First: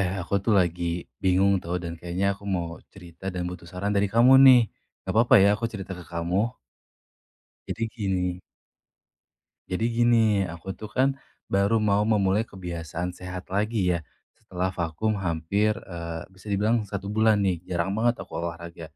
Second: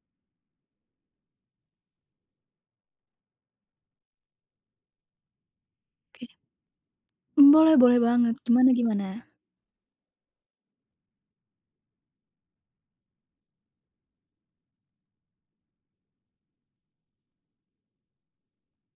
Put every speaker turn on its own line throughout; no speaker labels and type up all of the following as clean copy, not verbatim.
Eh, aku tuh lagi bingung tau dan kayaknya aku mau cerita dan butuh saran dari kamu nih. Nggak apa-apa ya aku cerita ke
Oke,
kamu?
mmm, boleh
Jadi
boleh banget.
gini
Gimana gimana?
jadi gini, aku tuh kan baru mau memulai kebiasaan sehat lagi ya. Setelah vakum hampir bisa dibilang satu bulan nih, jarang banget aku olahraga.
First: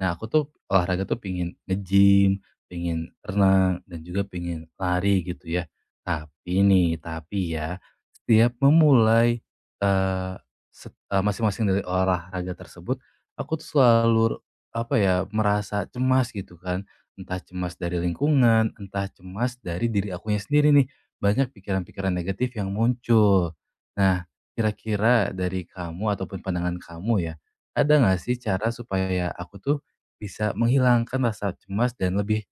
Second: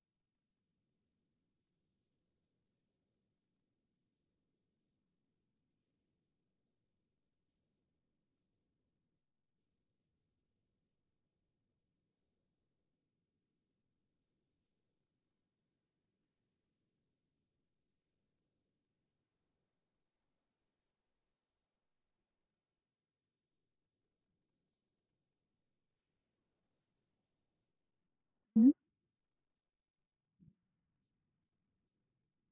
Nah aku tuh olahraga tuh pingin nge-gym, pingin renang, dan juga pingin lari gitu ya. Tapi nih, tapi ya setiap memulai eh, masing-masing dari olahraga tersebut, aku tuh selalu apa ya merasa cemas gitu kan. Entah cemas dari lingkungan, entah cemas dari diri akunya sendiri nih. Banyak pikiran-pikiran negatif yang muncul. Nah, kira-kira dari kamu ataupun pandangan kamu ya, ada nggak sih
Mhm.
cara supaya aku tuh bisa menghilangkan rasa cemas dan lebih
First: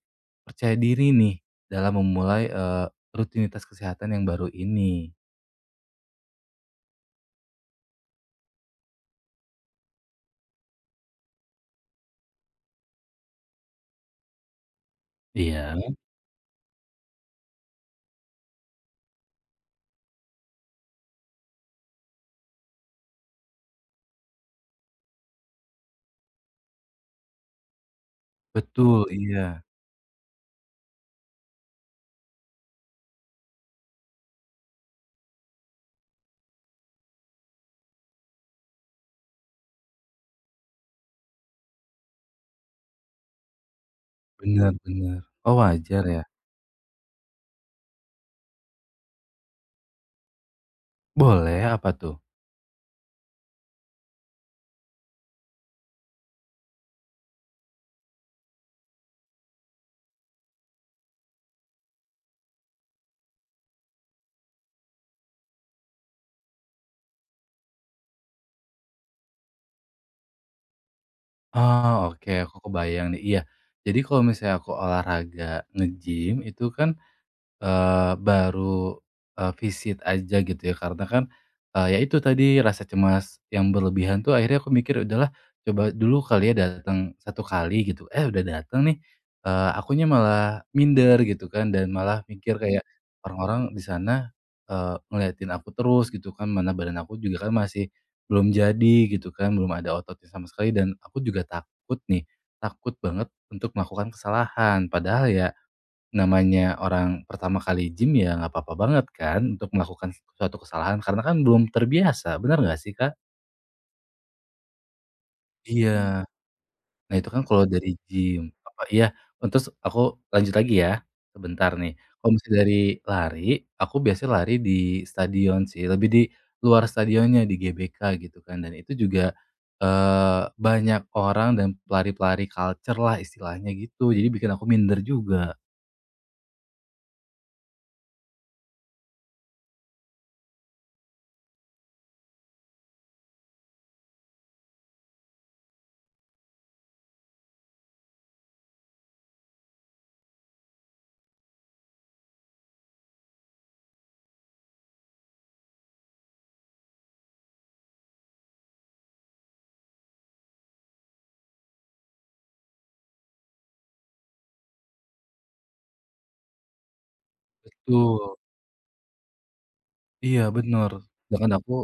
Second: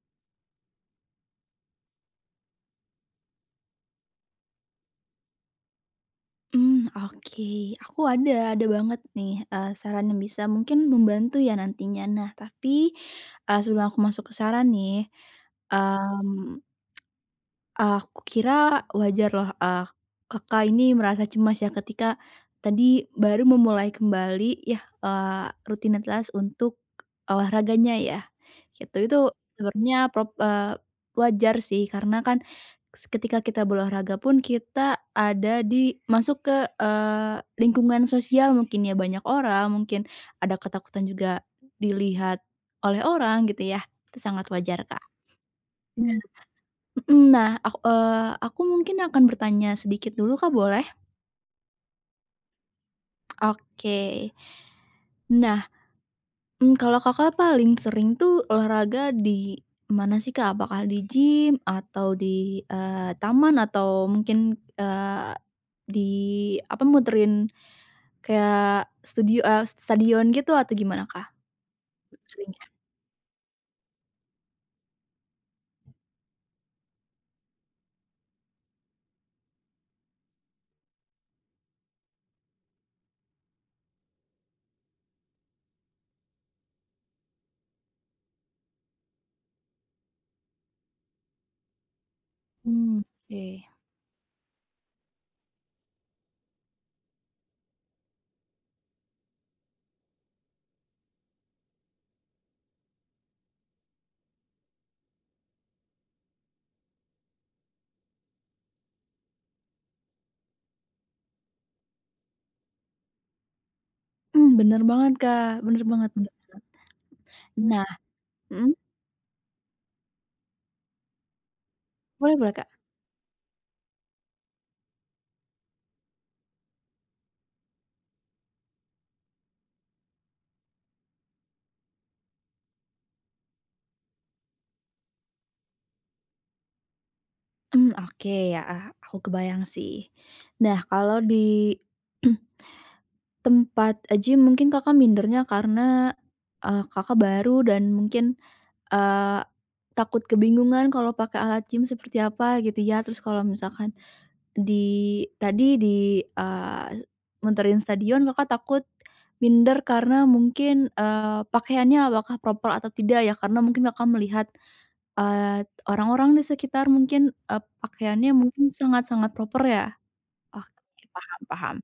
percaya diri nih dalam memulai rutinitas kesehatan yang baru ini?
Mmm, oke. Aku ada banget nih, saran yang bisa mungkin membantu ya nantinya. Nah, tapi, sebelum aku masuk ke saran nih. Iya.
Iya.
mmm, Aku kira wajar loh, Kakak ini merasa cemas ya ketika tadi baru memulai kembali ya, rutinitas untuk olahraganya ya, gitu.
Betul,
Itu
iya.
sebenarnya wajar sih karena kan ketika kita berolahraga pun kita ada di masuk ke, lingkungan sosial mungkin ya, banyak orang, mungkin ada ketakutan juga dilihat oleh orang gitu ya, itu sangat
Benar
wajar, Kak.
benar. Oh, wajar ya?
Mhm, nah, aku mungkin akan bertanya sedikit dulu Kak, boleh?
Boleh, apa tuh?
Oke. Nah, kalau Kakak paling sering tuh olahraga di mana sih Kak? Apakah di gym atau di, taman atau mungkin, eee, di apa, muterin kayak stadion gitu atau gimana Kak,
Oh, oke, aku
seringnya?
kebayang nih, iya. Jadi kalau misalnya aku olahraga nge-gym itu kan, baru, visit aja gitu ya karena kan, ya itu tadi rasa cemas yang berlebihan tuh akhirnya aku mikir udahlah coba dulu kali ya datang satu kali gitu, eh, udah datang nih, akunya malah minder gitu kan dan malah mikir kayak
Mmm,
orang-orang
oke.
di sana, ngeliatin aku terus gitu kan mana badan aku juga kan masih belum jadi gitu kan belum ada ototnya sama sekali dan aku juga takut nih, takut banget untuk melakukan kesalahan padahal ya. Namanya orang pertama kali gym ya nggak apa-apa banget kan untuk melakukan suatu kesalahan karena kan belum terbiasa, benar nggak sih, Kak?
Mmm, bener banget Kak, bener
Iya.
banget bener.
Nah itu kan kalau
Nah,
dari gym,
mhm,
apa iya, oh, terus aku lanjut lagi ya, sebentar nih. Kalau
boleh boleh
misalnya
Kak.
dari lari, aku biasanya lari di stadion sih, lebih di luar stadionnya, di GBK gitu kan dan itu juga, banyak orang dan pelari-pelari culture lah istilahnya gitu, jadi bikin aku minder juga.
Mmm, oke ya, ah, aku kebayang sih. Nah, kalau di tempat, gym mungkin Kakak mindernya karena, Kakak baru dan mungkin, eee, takut kebingungan kalau pakai alat gym seperti apa gitu ya. Terus kalau misalkan di tadi di, muterin stadion Kakak takut minder karena mungkin, pakaiannya apakah proper atau tidak ya, karena mungkin Kakak melihat, orang-orang di sekitar mungkin, pakaiannya
Betul.
mungkin sangat-sangat proper ya?
Iya bener,
Oke, paham
sedangkan aku
paham.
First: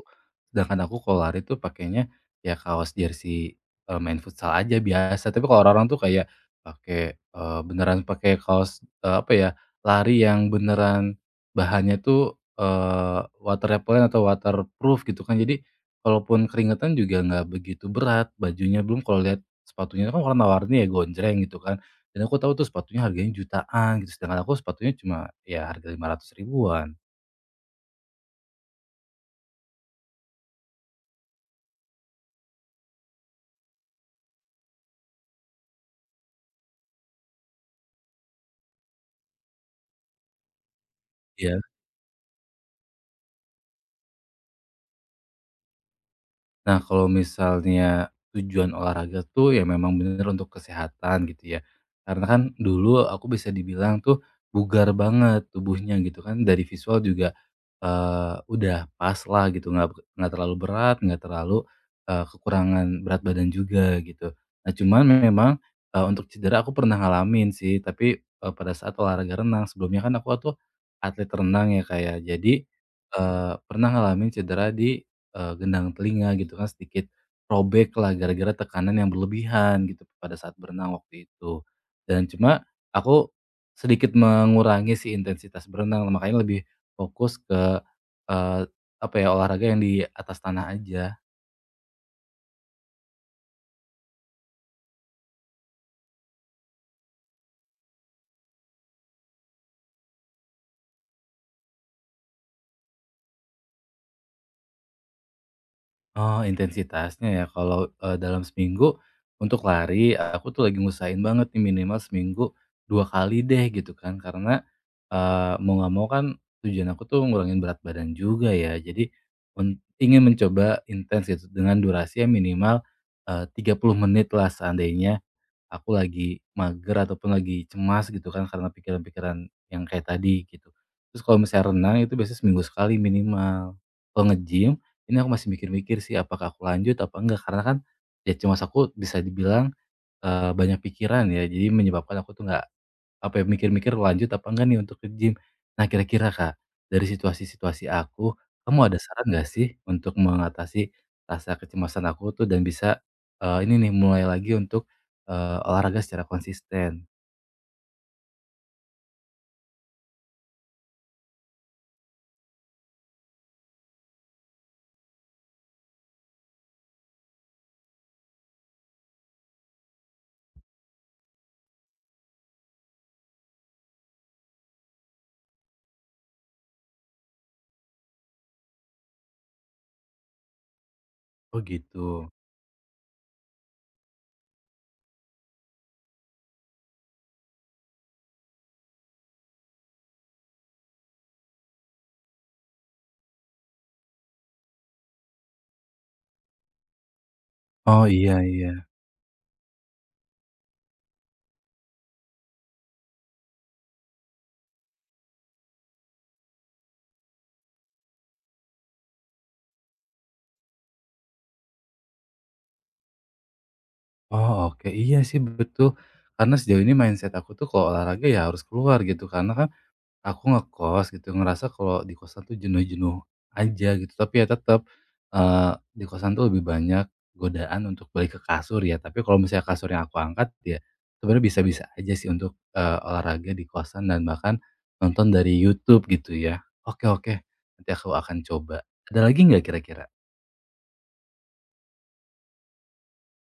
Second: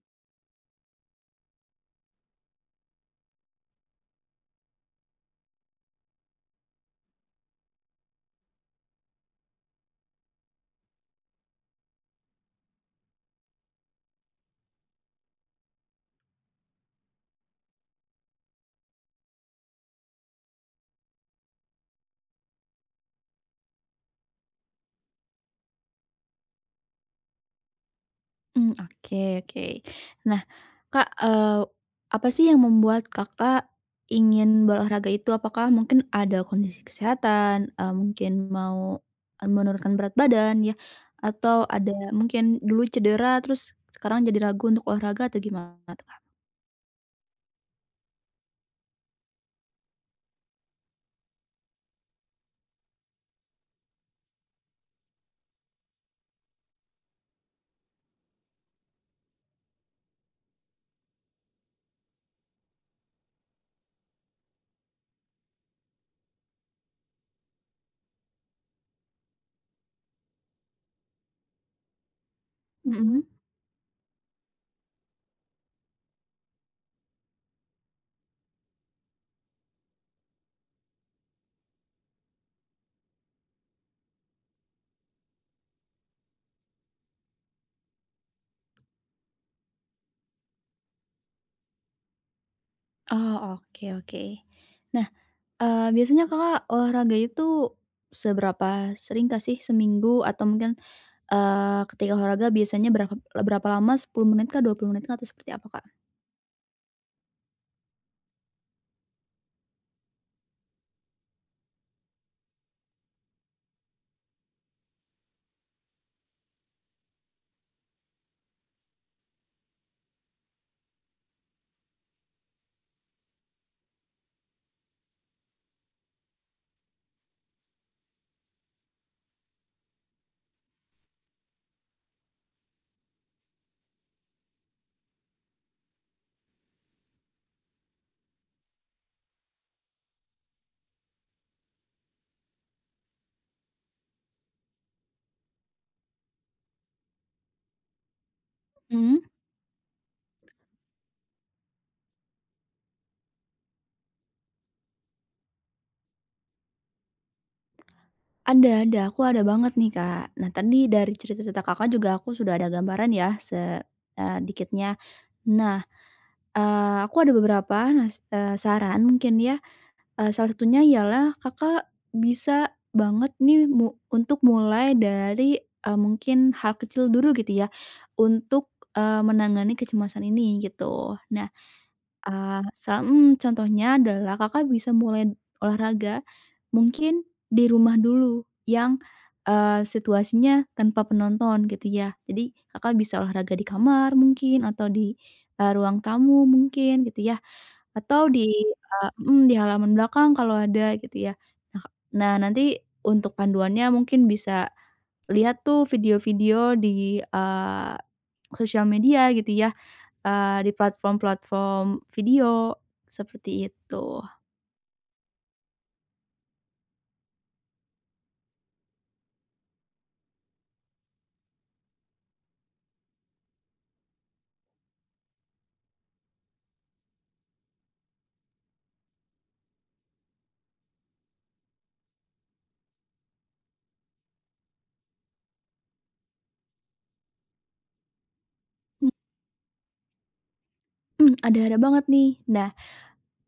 sedangkan aku kalau lari tuh pakainya ya kaos jersey, main futsal aja biasa, tapi kalau orang-orang tuh kayak pakai, beneran pakai kaos, apa ya, lari yang beneran bahannya tuh, water repellent atau waterproof gitu kan. Jadi kalaupun keringetan juga nggak begitu berat bajunya, belum kalau lihat sepatunya kan warna-warni ya gonjreng gitu kan, dan aku tahu tuh sepatunya harganya jutaan gitu, sedangkan aku sepatunya cuma ya harga 500 ribuan.
Mmm, oke oke. Nah, Kak, apa sih yang membuat Kakak ingin berolahraga itu? Apakah mungkin ada kondisi kesehatan, mungkin mau menurunkan berat badan ya,
Iya.
atau ada mungkin dulu cedera terus sekarang jadi ragu untuk olahraga atau gimana tuh, Kak?
Nah, kalau misalnya tujuan olahraga tuh ya memang bener untuk kesehatan gitu ya. Karena kan dulu aku bisa dibilang tuh bugar banget tubuhnya gitu kan, dari visual juga, udah pas lah gitu, nggak terlalu berat, nggak terlalu, kekurangan berat badan juga gitu. Nah, cuman memang, untuk cedera aku pernah ngalamin sih, tapi, pada saat olahraga renang. Sebelumnya kan aku tuh atlet renang ya, kayak. Jadi,
Mhm.
pernah ngalamin cedera di gendang telinga gitu kan, sedikit robek lah gara-gara tekanan yang berlebihan gitu pada saat berenang waktu itu. Dan cuma aku sedikit mengurangi si intensitas berenang, makanya lebih fokus ke, eee, apa ya, olahraga yang di atas tanah aja.
Oh, oke oke. Nah, biasanya Kakak olahraga itu seberapa sering kah sih? Seminggu atau mungkin. Ketika olahraga biasanya berapa berapa lama 10 menit kah, 20 menit kah, atau seperti apa, Kak?
Oh, intensitasnya ya, kalau, dalam seminggu untuk lari, aku tuh lagi ngusahain banget nih minimal seminggu 2 kali deh gitu kan. Karena, mau nggak mau kan tujuan aku tuh ngurangin berat badan juga ya. Jadi ingin mencoba intens gitu dengan durasi yang minimal, eh, 30 menit lah seandainya aku lagi mager ataupun lagi cemas gitu kan karena pikiran-pikiran yang kayak tadi gitu. Terus kalau misalnya renang itu biasanya seminggu sekali minimal. Kalau nge-gym ini aku masih mikir-mikir sih apakah aku lanjut apa enggak karena kan ya cemas aku bisa dibilang, banyak pikiran ya jadi menyebabkan aku tuh nggak apa ya, mikir-mikir lanjut apa enggak nih untuk ke gym. Nah kira-kira Kak, dari situasi-situasi aku, kamu ada
Mhm.
saran nggak sih untuk mengatasi rasa kecemasan aku tuh dan bisa, ini nih mulai lagi untuk, olahraga secara konsisten?
Ada, aku ada banget nih, Kak. Nah, tadi dari cerita-cerita Kakak juga aku sudah ada gambaran ya dikitnya. Nah, aku ada beberapa saran mungkin ya, salah satunya ialah Kakak bisa banget nih untuk mulai dari, mungkin hal kecil dulu gitu ya, untuk, menangani kecemasan ini gitu. Nah,
Oh gitu.
ah, contohnya adalah Kakak bisa mulai olahraga mungkin di rumah dulu yang, situasinya tanpa penonton gitu ya. Jadi Kakak bisa olahraga di kamar mungkin atau di, ruang tamu mungkin gitu ya,
Oh
atau
iya
di,
iya.
di halaman belakang kalau ada gitu ya. Nah ka- nah, nanti untuk panduannya mungkin bisa lihat tuh video-video di, sosial media gitu ya. Di platform-platform video, seperti itu.
Oh oke, iya sih betul. Karena sejauh ini mindset aku tuh kalau olahraga ya harus keluar gitu, karena kan aku ngekos gitu, ngerasa kalau di kosan tuh jenuh-jenuh aja gitu, tapi ya tetap di kosan tuh lebih banyak godaan untuk balik ke kasur ya, tapi kalau misalnya kasur yang aku angkat ya sebenarnya bisa-bisa aja sih untuk, olahraga di kosan dan bahkan nonton dari YouTube gitu ya. Oke oke, nanti aku akan coba.
Mmm.
Ada lagi nggak kira-kira?
Mhm, ada-ada banget nih. Nah,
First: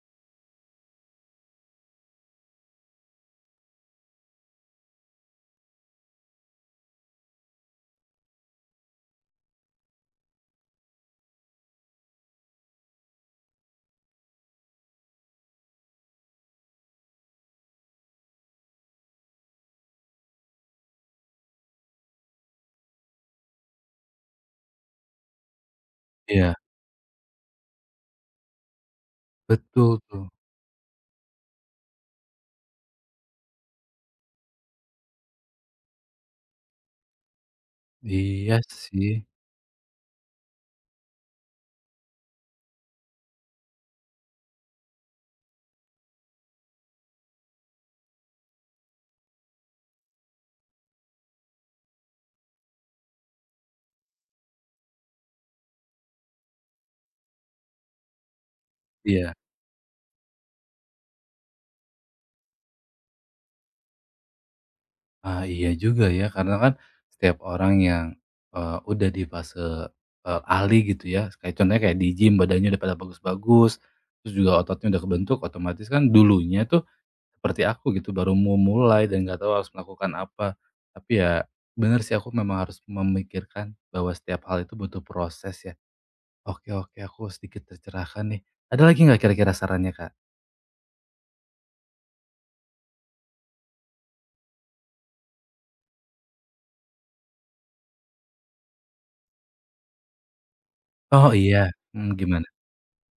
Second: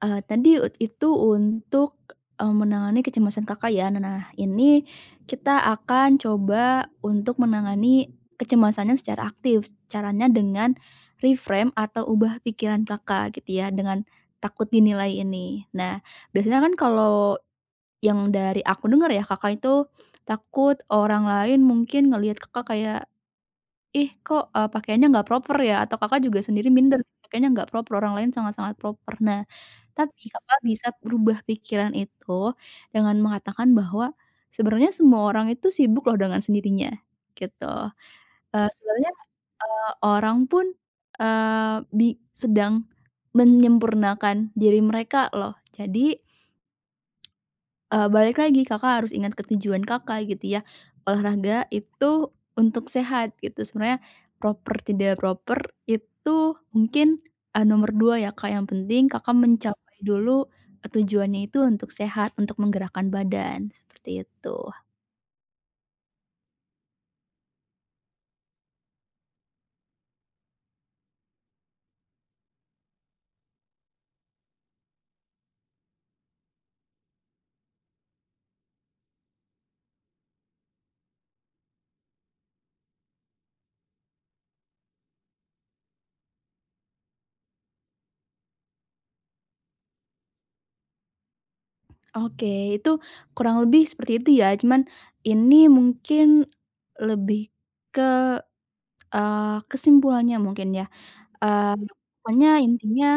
tadi itu untuk, menangani kecemasan Kakak ya. Nah, ini kita akan coba untuk menangani kecemasannya secara aktif. Caranya dengan reframe atau ubah pikiran Kakak gitu ya, dengan takut dinilai ini. Nah, biasanya kan kalau yang dari aku dengar ya, Kakak itu takut orang lain mungkin ngelihat Kakak kayak "Ih kok, pakaiannya nggak proper ya?" Atau Kakak juga
Iya,
sendiri minder, pakaiannya nggak proper, orang lain sangat-sangat proper. Nah,
betul
tapi
tuh.
Kakak bisa berubah pikiran itu dengan mengatakan bahwa sebenarnya semua orang itu sibuk loh dengan sendirinya, gitu.
Iya sih,
Sebenarnya, orang pun, eee, bi sedang menyempurnakan diri mereka loh. Jadi, balik lagi Kakak harus ingat ketujuan Kakak gitu ya. Olahraga itu untuk sehat gitu, sebenarnya proper tidak proper itu mungkin, nomor 2 ya Kak, yang penting
iya.
Kakak mencapai dulu, tujuannya itu untuk sehat, untuk menggerakkan badan, seperti itu.
Ah, iya juga ya, karena kan setiap orang yang, udah di fase, alih gitu ya, kayak contohnya kayak di gym badannya udah pada bagus-bagus, terus juga ototnya udah kebentuk, otomatis kan dulunya tuh seperti aku gitu, baru mau mulai dan nggak tahu harus melakukan apa. Tapi ya bener sih aku memang harus memikirkan bahwa setiap hal itu butuh proses ya. Oke oke, aku sedikit tercerahkan nih. Ada lagi nggak kira-kira sarannya, Kak?
Oke, itu kurang lebih seperti itu ya, cuman ini mungkin lebih ke, kesimpulannya mungkin ya.
Oh iya,
eee,
mmm, gimana?
Pokoknya intinya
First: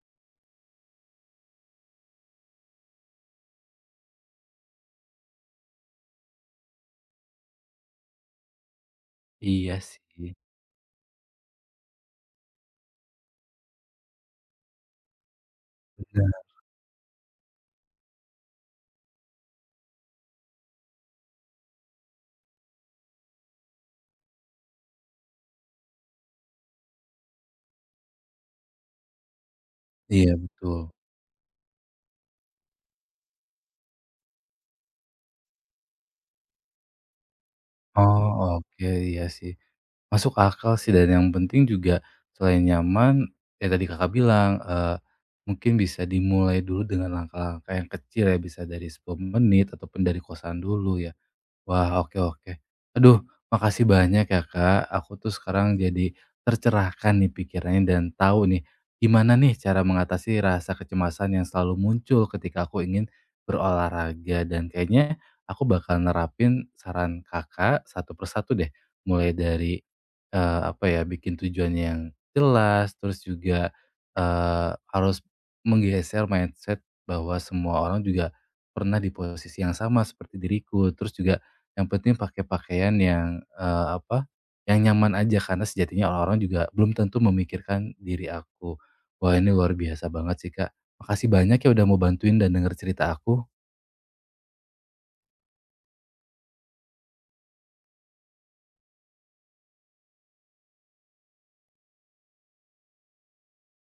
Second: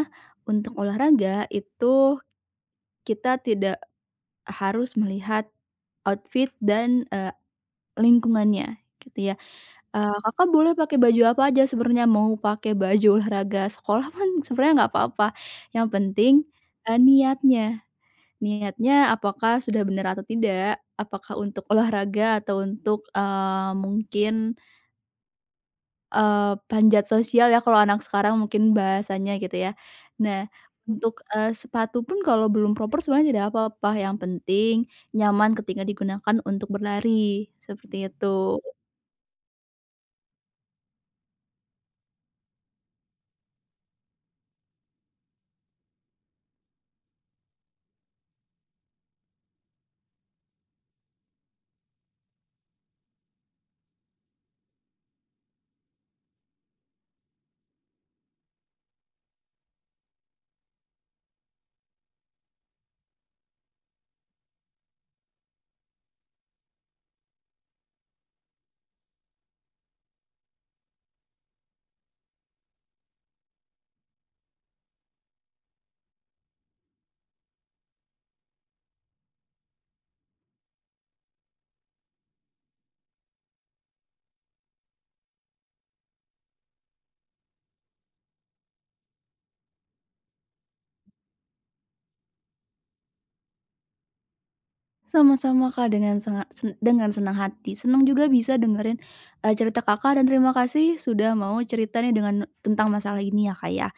untuk olahraga itu kita tidak harus melihat outfit dan, lingkungannya gitu ya.
Iya sih,
Kakak boleh pakai baju apa aja sebenarnya, mau pakai baju olahraga sekolah pun sebenarnya nggak apa-apa. Yang penting,
bener,
niatnya. Niatnya apakah sudah benar atau tidak, apakah untuk olahraga atau untuk, mungkin panjat sosial ya kalau anak sekarang mungkin bahasanya gitu ya.
iya
Nah,
betul.
untuk, sepatu pun kalau belum proper sebenarnya tidak apa-apa, yang penting nyaman ketika digunakan untuk berlari, seperti
Oh,
itu.
oke, iya sih. Masuk akal sih dan yang penting juga selain nyaman, ya tadi Kakak bilang, mungkin bisa dimulai dulu dengan langkah-langkah yang kecil ya, bisa dari 10 menit ataupun dari kosan dulu ya. Wah, oke oke. Aduh, makasih banyak ya Kak. Aku tuh sekarang jadi tercerahkan nih pikirannya dan tahu nih gimana nih cara mengatasi rasa kecemasan yang selalu muncul ketika aku ingin berolahraga dan kayaknya aku bakal nerapin saran Kakak satu persatu deh. Mulai dari apa ya, bikin tujuannya yang jelas, terus juga harus menggeser mindset bahwa semua orang juga pernah di posisi yang sama seperti diriku. Terus juga yang penting pakai pakaian yang, apa, yang nyaman aja karena sejatinya orang-orang juga belum tentu memikirkan diri aku. Wah, ini luar biasa banget sih, Kak. Makasih banyak ya udah mau bantuin dan denger cerita aku.
Sama-sama Kak, dengan sangat sen dengan senang hati. Senang juga bisa dengerin, cerita Kakak dan terima kasih sudah mau cerita tentang masalah ini ya, Kak, ya.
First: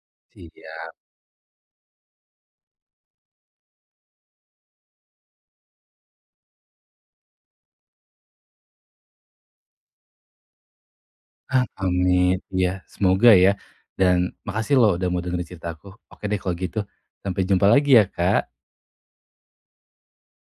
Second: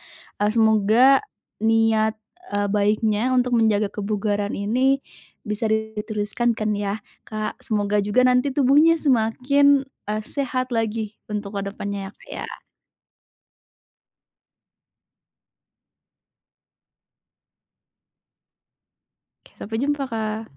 Iya.
Semoga niat, baiknya untuk menjaga kebugaran ini bisa diteruskan kan ya, Kak. Semoga juga nanti tubuhnya semakin, sehat lagi untuk kedepannya ya, Kak,
Amit.
ya.
Iya, semoga ya. Dan makasih loh udah mau dengerin cerita aku. Oke deh kalau gitu, sampai jumpa lagi ya, Kak.
Oke, sampai jumpa, Kak.